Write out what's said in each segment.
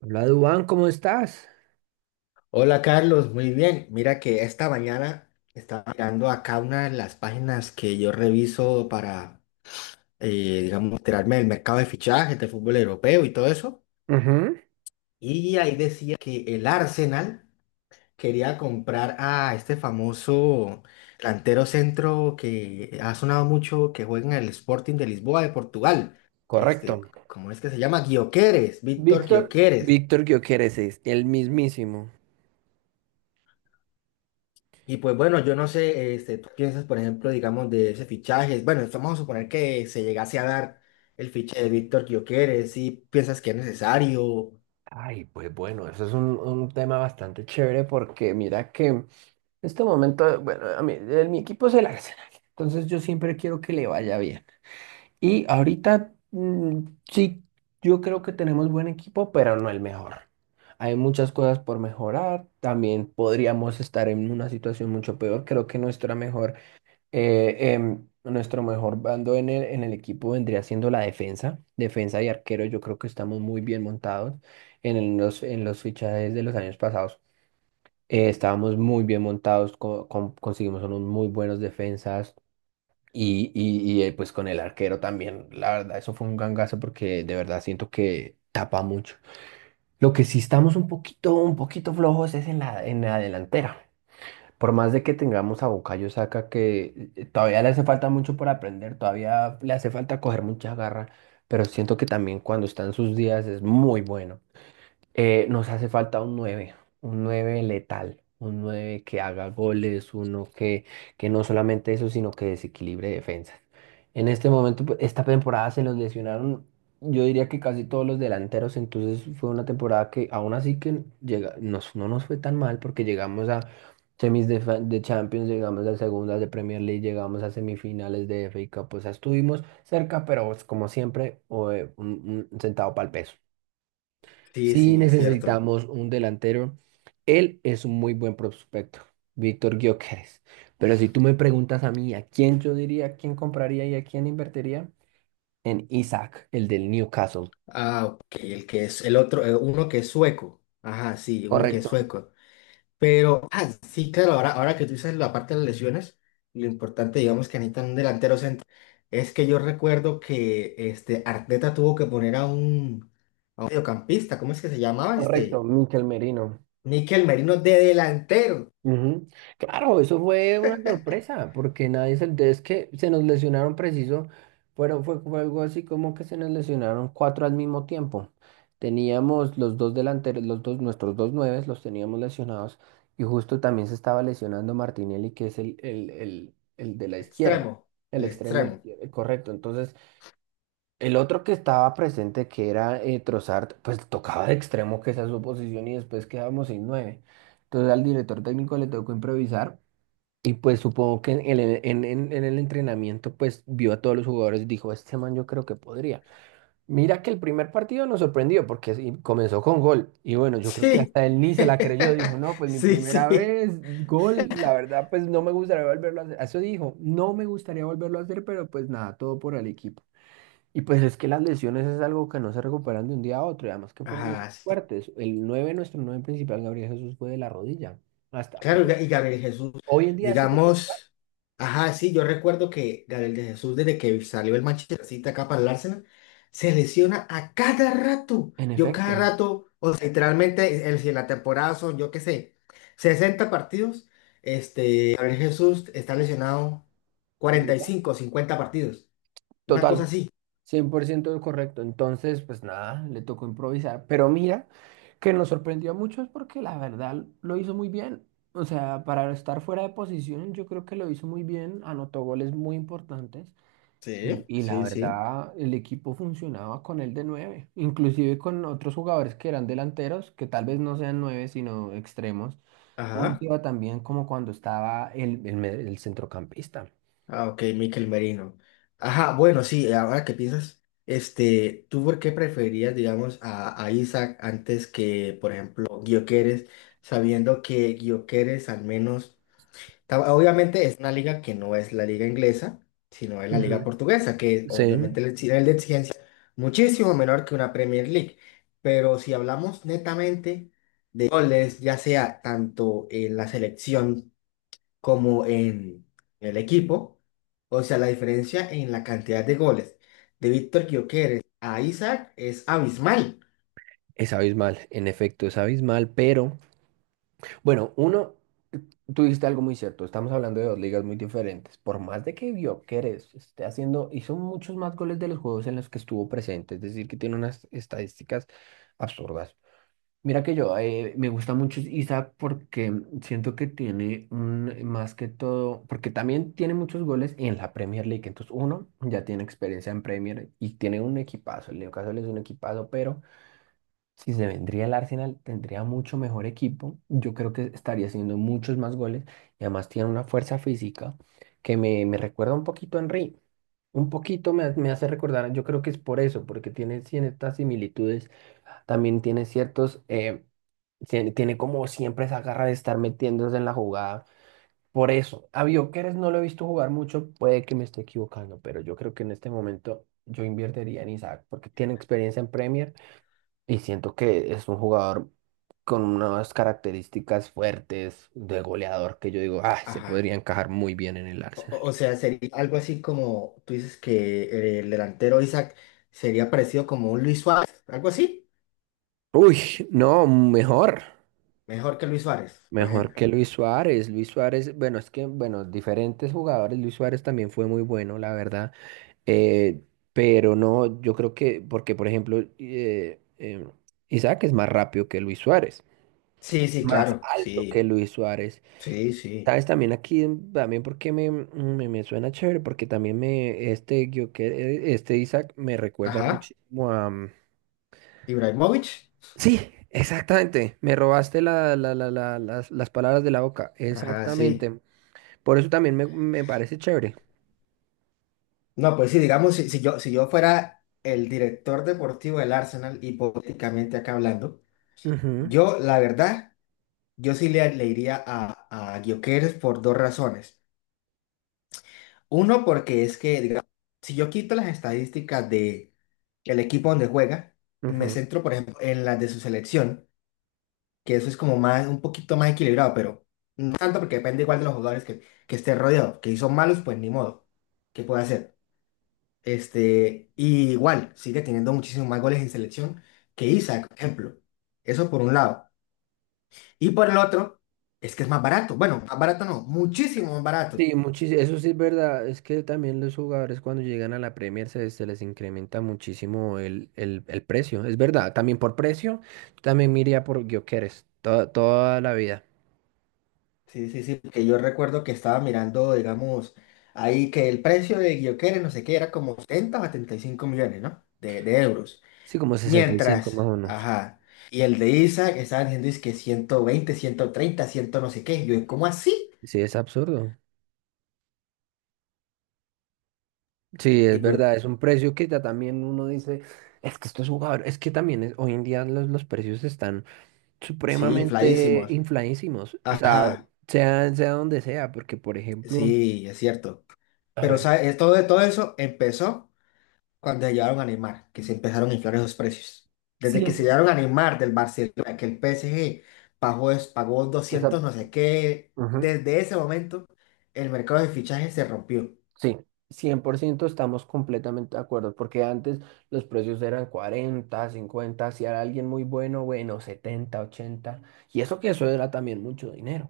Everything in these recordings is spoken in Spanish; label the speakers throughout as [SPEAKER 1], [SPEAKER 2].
[SPEAKER 1] Hola, Dubán, ¿cómo estás?
[SPEAKER 2] Hola Carlos, muy bien. Mira que esta mañana estaba mirando acá una de las páginas que yo reviso digamos, enterarme del mercado de fichajes de fútbol europeo y todo eso.
[SPEAKER 1] Ujú.
[SPEAKER 2] Y ahí decía que el Arsenal quería comprar a este famoso delantero centro que ha sonado mucho, que juega en el Sporting de Lisboa de Portugal. Este,
[SPEAKER 1] Correcto.
[SPEAKER 2] ¿cómo es que se llama? Gyökeres, Víctor
[SPEAKER 1] Víctor,
[SPEAKER 2] Gyökeres.
[SPEAKER 1] Víctor Gioqueres es el mismísimo.
[SPEAKER 2] Y pues bueno, yo no sé, este, tú piensas, por ejemplo, digamos, de ese fichaje. Bueno, vamos a suponer que se llegase a dar el fichaje de Víctor Gyökeres, si piensas que es necesario.
[SPEAKER 1] Ay, pues bueno, eso es un tema bastante chévere porque mira que en este momento, bueno, a mí, mi equipo es el Arsenal, entonces yo siempre quiero que le vaya bien. Y ahorita, mm, sí, yo creo que tenemos buen equipo, pero no el mejor. Hay muchas cosas por mejorar, también podríamos estar en una situación mucho peor, creo que nuestra mejor nuestro mejor bando en el equipo vendría siendo la defensa. Defensa y arquero, yo creo que estamos muy bien montados. En los fichajes de los años pasados, estábamos muy bien montados, conseguimos unos muy buenos defensas. Y pues con el arquero también, la verdad, eso fue un gangazo porque de verdad siento que tapa mucho. Lo que sí estamos un poquito flojos es en la delantera. Por más de que tengamos a Bukayo Saka, que todavía le hace falta mucho por aprender, todavía le hace falta coger mucha garra, pero siento que también cuando está en sus días es muy bueno. Nos hace falta un 9 letal, un 9 que haga goles, que no solamente eso, sino que desequilibre defensas. En este momento, pues, esta temporada se nos lesionaron, yo diría que casi todos los delanteros, entonces fue una temporada que aún así que llega, no nos fue tan mal porque llegamos a semis de Champions, llegamos a segundas de Premier League, llegamos a semifinales de FA Cup. O sea, estuvimos cerca, pero pues, como siempre, un centavo para el peso.
[SPEAKER 2] Sí,
[SPEAKER 1] Sí
[SPEAKER 2] sí, es cierto.
[SPEAKER 1] necesitamos un delantero. Él es un muy buen prospecto, Víctor Gyökeres. Pero si tú me preguntas a mí, ¿a quién yo diría, quién compraría y a quién invertiría? En Isaac, el del Newcastle.
[SPEAKER 2] Ah, ok, el que es el otro, uno que es sueco. Ajá, sí, uno que es
[SPEAKER 1] Correcto.
[SPEAKER 2] sueco. Pero, ah, sí, claro, ahora que tú dices la parte de las lesiones, lo importante, digamos, que necesitan un delantero centro. Es que yo recuerdo que este Arteta tuvo que poner a un mediocampista, ¿cómo es que se llamaba este?
[SPEAKER 1] Mikel Merino.
[SPEAKER 2] Níquel Merino de delantero.
[SPEAKER 1] Ujú. Claro, eso fue una sorpresa, porque nadie se es que se nos lesionaron preciso, fue algo así como que se nos lesionaron cuatro al mismo tiempo. Teníamos los dos delanteros, nuestros dos nueves los teníamos lesionados, y justo también se estaba lesionando Martinelli, que es el de la izquierda,
[SPEAKER 2] Extremo.
[SPEAKER 1] el
[SPEAKER 2] El
[SPEAKER 1] extremo
[SPEAKER 2] extremo.
[SPEAKER 1] izquierdo, correcto. Entonces, el otro que estaba presente, que era Trossard, pues tocaba de extremo, que esa es su posición, y después quedábamos sin nueve. Entonces al director técnico le tocó improvisar, y pues supongo que en el entrenamiento, pues vio a todos los jugadores y dijo, este man yo creo que podría. Mira que el primer partido nos sorprendió, porque sí, comenzó con gol, y bueno, yo creo que
[SPEAKER 2] Sí.
[SPEAKER 1] hasta él ni se la creyó, dijo, no, pues mi
[SPEAKER 2] Sí,
[SPEAKER 1] primera
[SPEAKER 2] sí.
[SPEAKER 1] vez, gol, la verdad, pues no me gustaría volverlo a hacer. Eso dijo, no me gustaría volverlo a hacer, pero pues nada, todo por el equipo. Y pues es que las lesiones es algo que no se recuperan de un día a otro, y además que fueron
[SPEAKER 2] Ajá,
[SPEAKER 1] lesiones
[SPEAKER 2] sí.
[SPEAKER 1] fuertes. El 9 Nuestro 9 principal, Gabriel Jesús, fue de la rodilla. Hasta
[SPEAKER 2] Claro, y Gabriel Jesús,
[SPEAKER 1] hoy en día sigue sin jugar.
[SPEAKER 2] digamos, ajá, sí, yo recuerdo que Gabriel de Jesús, desde que salió el Manchester City acá para el Arsenal, se lesiona a cada rato.
[SPEAKER 1] En
[SPEAKER 2] Yo cada
[SPEAKER 1] efecto,
[SPEAKER 2] rato, o sea, literalmente, el- si en la temporada son, yo qué sé, 60 partidos, este, Gabriel Jesús está lesionado
[SPEAKER 1] la mitad.
[SPEAKER 2] 45, 50 partidos. Una cosa
[SPEAKER 1] Total,
[SPEAKER 2] así.
[SPEAKER 1] 100% correcto. Entonces, pues nada, le tocó improvisar. Pero mira, que nos sorprendió a muchos porque la verdad lo hizo muy bien. O sea, para estar fuera de posición, yo creo que lo hizo muy bien. Anotó goles muy importantes. Y,
[SPEAKER 2] Sí,
[SPEAKER 1] y la
[SPEAKER 2] sí, sí.
[SPEAKER 1] verdad, el equipo funcionaba con él de nueve, inclusive con otros jugadores que eran delanteros, que tal vez no sean nueve, sino extremos. No nos
[SPEAKER 2] Ajá.
[SPEAKER 1] iba tan bien como cuando estaba el centrocampista.
[SPEAKER 2] Ah, ok, Mikel Merino. Ajá, bueno, sí, ahora que piensas, este, ¿tú por qué preferirías, digamos, a Isaac antes que, por ejemplo, Gyökeres, sabiendo que Gyökeres al menos, ta- obviamente es una liga que no es la liga inglesa, sino es la liga
[SPEAKER 1] Ujú.
[SPEAKER 2] portuguesa, que
[SPEAKER 1] Sí,
[SPEAKER 2] obviamente el exi- nivel de exigencia es muchísimo menor que una Premier League. Pero si hablamos netamente de goles, ya sea tanto en la selección, como en el equipo, o sea, la diferencia en la cantidad de goles de Víctor Gyökeres a Isaac es abismal.
[SPEAKER 1] es abismal, en efecto, es abismal, pero bueno, uno, tú dijiste algo muy cierto, estamos hablando de dos ligas muy diferentes, por más de que Gyökeres esté haciendo, hizo muchos más goles de los juegos en los que estuvo presente, es decir, que tiene unas estadísticas absurdas. Mira que yo me gusta mucho Isaac porque siento que tiene más que todo, porque también tiene muchos goles en la Premier League. Entonces, uno ya tiene experiencia en Premier y tiene un equipazo. El Newcastle es un equipazo, pero si se vendría el Arsenal, tendría mucho mejor equipo. Yo creo que estaría haciendo muchos más goles y además tiene una fuerza física que me recuerda un poquito a Henry. Un poquito me, ha- Me hace recordar, yo creo que es por eso, porque tiene ciertas similitudes también tiene tiene como siempre esa garra de estar metiéndose en la jugada. Por eso, a Bioqueres no lo he visto jugar mucho, puede que me esté equivocando, pero yo creo que en este momento yo invertiría en Isaac porque tiene experiencia en Premier y siento que es un jugador con unas características fuertes de goleador que yo digo, ah, se
[SPEAKER 2] Ajá.
[SPEAKER 1] podría encajar muy bien en el Arsenal.
[SPEAKER 2] O sea, sería algo así como tú dices que el delantero Isaac sería parecido como un Luis Suárez, algo así.
[SPEAKER 1] Uy, no, mejor.
[SPEAKER 2] Mejor que Luis Suárez, por
[SPEAKER 1] Mejor
[SPEAKER 2] ejemplo.
[SPEAKER 1] que Luis Suárez. Luis Suárez, bueno, es que, bueno, diferentes jugadores. Luis Suárez también fue muy bueno, la verdad. eh, pero no, yo creo que, porque por ejemplo, Isaac es más rápido que Luis Suárez,
[SPEAKER 2] Sí, sí,
[SPEAKER 1] más
[SPEAKER 2] claro.
[SPEAKER 1] alto que
[SPEAKER 2] Sí,
[SPEAKER 1] Luis Suárez.
[SPEAKER 2] sí, sí.
[SPEAKER 1] ¿Sabes? También aquí, también porque me suena chévere, porque también me, este, yo, que, este Isaac me recuerda
[SPEAKER 2] Ajá.
[SPEAKER 1] muchísimo a... mm,
[SPEAKER 2] Ibrahimovic.
[SPEAKER 1] sí, exactamente. Me robaste las palabras de la boca.
[SPEAKER 2] Ajá, sí.
[SPEAKER 1] Exactamente. Por eso también me parece chévere.
[SPEAKER 2] No, pues sí, digamos, si yo fuera el director deportivo del Arsenal, hipotéticamente acá hablando,
[SPEAKER 1] Ujú,
[SPEAKER 2] yo, la verdad, le iría a Gyökeres por dos razones. Uno, porque es que, digamos, si yo quito las estadísticas de el equipo donde juega y me
[SPEAKER 1] ujú.
[SPEAKER 2] centro, por ejemplo, en las de su selección, que eso es como más, un poquito más equilibrado, pero no tanto porque depende igual de los jugadores que esté rodeado. Que si son malos, pues ni modo. ¿Qué puede hacer? Este, y igual, sigue teniendo muchísimos más goles en selección que Isaac, por ejemplo. Eso por un lado. Y por el otro, es que es más barato. Bueno, más barato no, muchísimo más barato.
[SPEAKER 1] Sí, muchísimo, eso sí es verdad, es que también los jugadores cuando llegan a la Premier se les incrementa muchísimo el precio, es verdad, también por precio, también me iría por Gyökeres, toda la vida,
[SPEAKER 2] Sí, sí, sí, porque yo recuerdo que estaba mirando, digamos, ahí que el precio de Guioquere, no sé qué, era como 70 o 75 millones, ¿no? De euros.
[SPEAKER 1] sí, como sesenta y cinco
[SPEAKER 2] Mientras,
[SPEAKER 1] más o menos,
[SPEAKER 2] ajá. Y el de Isa, que estaban diciendo es que 120 130 100 no sé qué. Yo, ¿cómo así?
[SPEAKER 1] sí, es absurdo, sí,
[SPEAKER 2] Y
[SPEAKER 1] es
[SPEAKER 2] pues,
[SPEAKER 1] verdad, es un precio que ya también uno dice, es que estos jugadores, es que también hoy en día los precios están
[SPEAKER 2] sí,
[SPEAKER 1] supremamente
[SPEAKER 2] infladísimos.
[SPEAKER 1] infladísimos. O sea,
[SPEAKER 2] Ajá,
[SPEAKER 1] sea donde sea, porque por ejemplo,
[SPEAKER 2] sí, es cierto.
[SPEAKER 1] a
[SPEAKER 2] Pero,
[SPEAKER 1] ver,
[SPEAKER 2] ¿sabes? Todo eso empezó cuando se llevaron a Neymar, que se empezaron a inflar esos precios. Desde que
[SPEAKER 1] 100,
[SPEAKER 2] se llevaron a Neymar del Barcelona, que el PSG pagó, es- pagó
[SPEAKER 1] esa-
[SPEAKER 2] 200 no sé qué,
[SPEAKER 1] ujú,
[SPEAKER 2] desde ese momento el mercado de fichajes se rompió.
[SPEAKER 1] sí, 100% estamos completamente de acuerdo, porque antes los precios eran 40, 50, si era alguien muy bueno, bueno, 70, 80, y eso que eso era también mucho dinero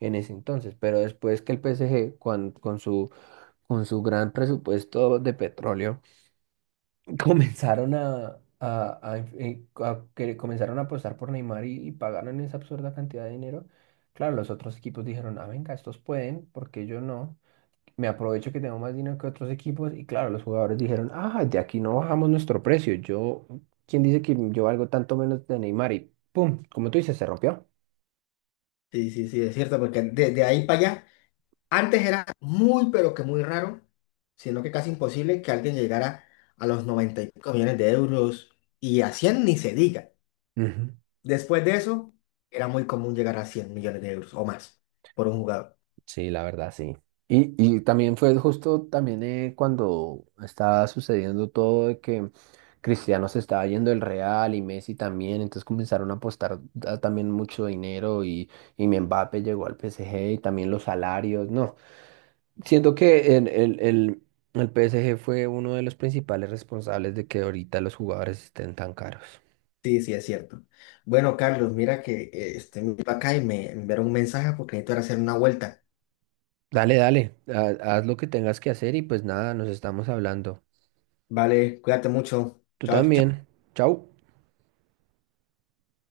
[SPEAKER 1] en ese entonces, pero después que el PSG con su gran presupuesto de petróleo comenzaron a inf- a que comenzaron a apostar por Neymar y pagaron esa absurda cantidad de dinero. Claro, los otros equipos dijeron, ah, venga, estos pueden, ¿porque yo no? Me aprovecho que tengo más dinero que otros equipos. Y claro, los jugadores dijeron, ah, de aquí no bajamos nuestro precio. Yo, ¿quién dice que yo valgo tanto menos de Neymar? Y pum, como tú dices, se rompió.
[SPEAKER 2] Sí, sí, sí, es cierto, porque desde ahí para allá, antes era muy, pero que muy raro, sino que casi imposible que alguien llegara a los 95 millones de euros y a 100 ni se diga.
[SPEAKER 1] Ujú.
[SPEAKER 2] Después de eso, era muy común llegar a 100 millones de euros o más por un jugador.
[SPEAKER 1] Sí, la verdad, sí. Y también fue justo también cuando estaba sucediendo todo de que Cristiano se estaba yendo del Real y Messi también, entonces comenzaron a apostar ah, también mucho dinero y mi Mbappé llegó al PSG y también los salarios, no. Siento que el PSG fue uno de los principales responsables de que ahorita los jugadores estén tan caros.
[SPEAKER 2] Sí, sí, es cierto. Bueno, Carlos, mira que este, me iba acá y me enviaron un mensaje porque necesito ir a hacer una vuelta.
[SPEAKER 1] Dale, dale, haz lo que tengas que hacer y pues nada, nos estamos hablando.
[SPEAKER 2] Vale, cuídate mucho.
[SPEAKER 1] Tú
[SPEAKER 2] Chao.
[SPEAKER 1] también. Chau.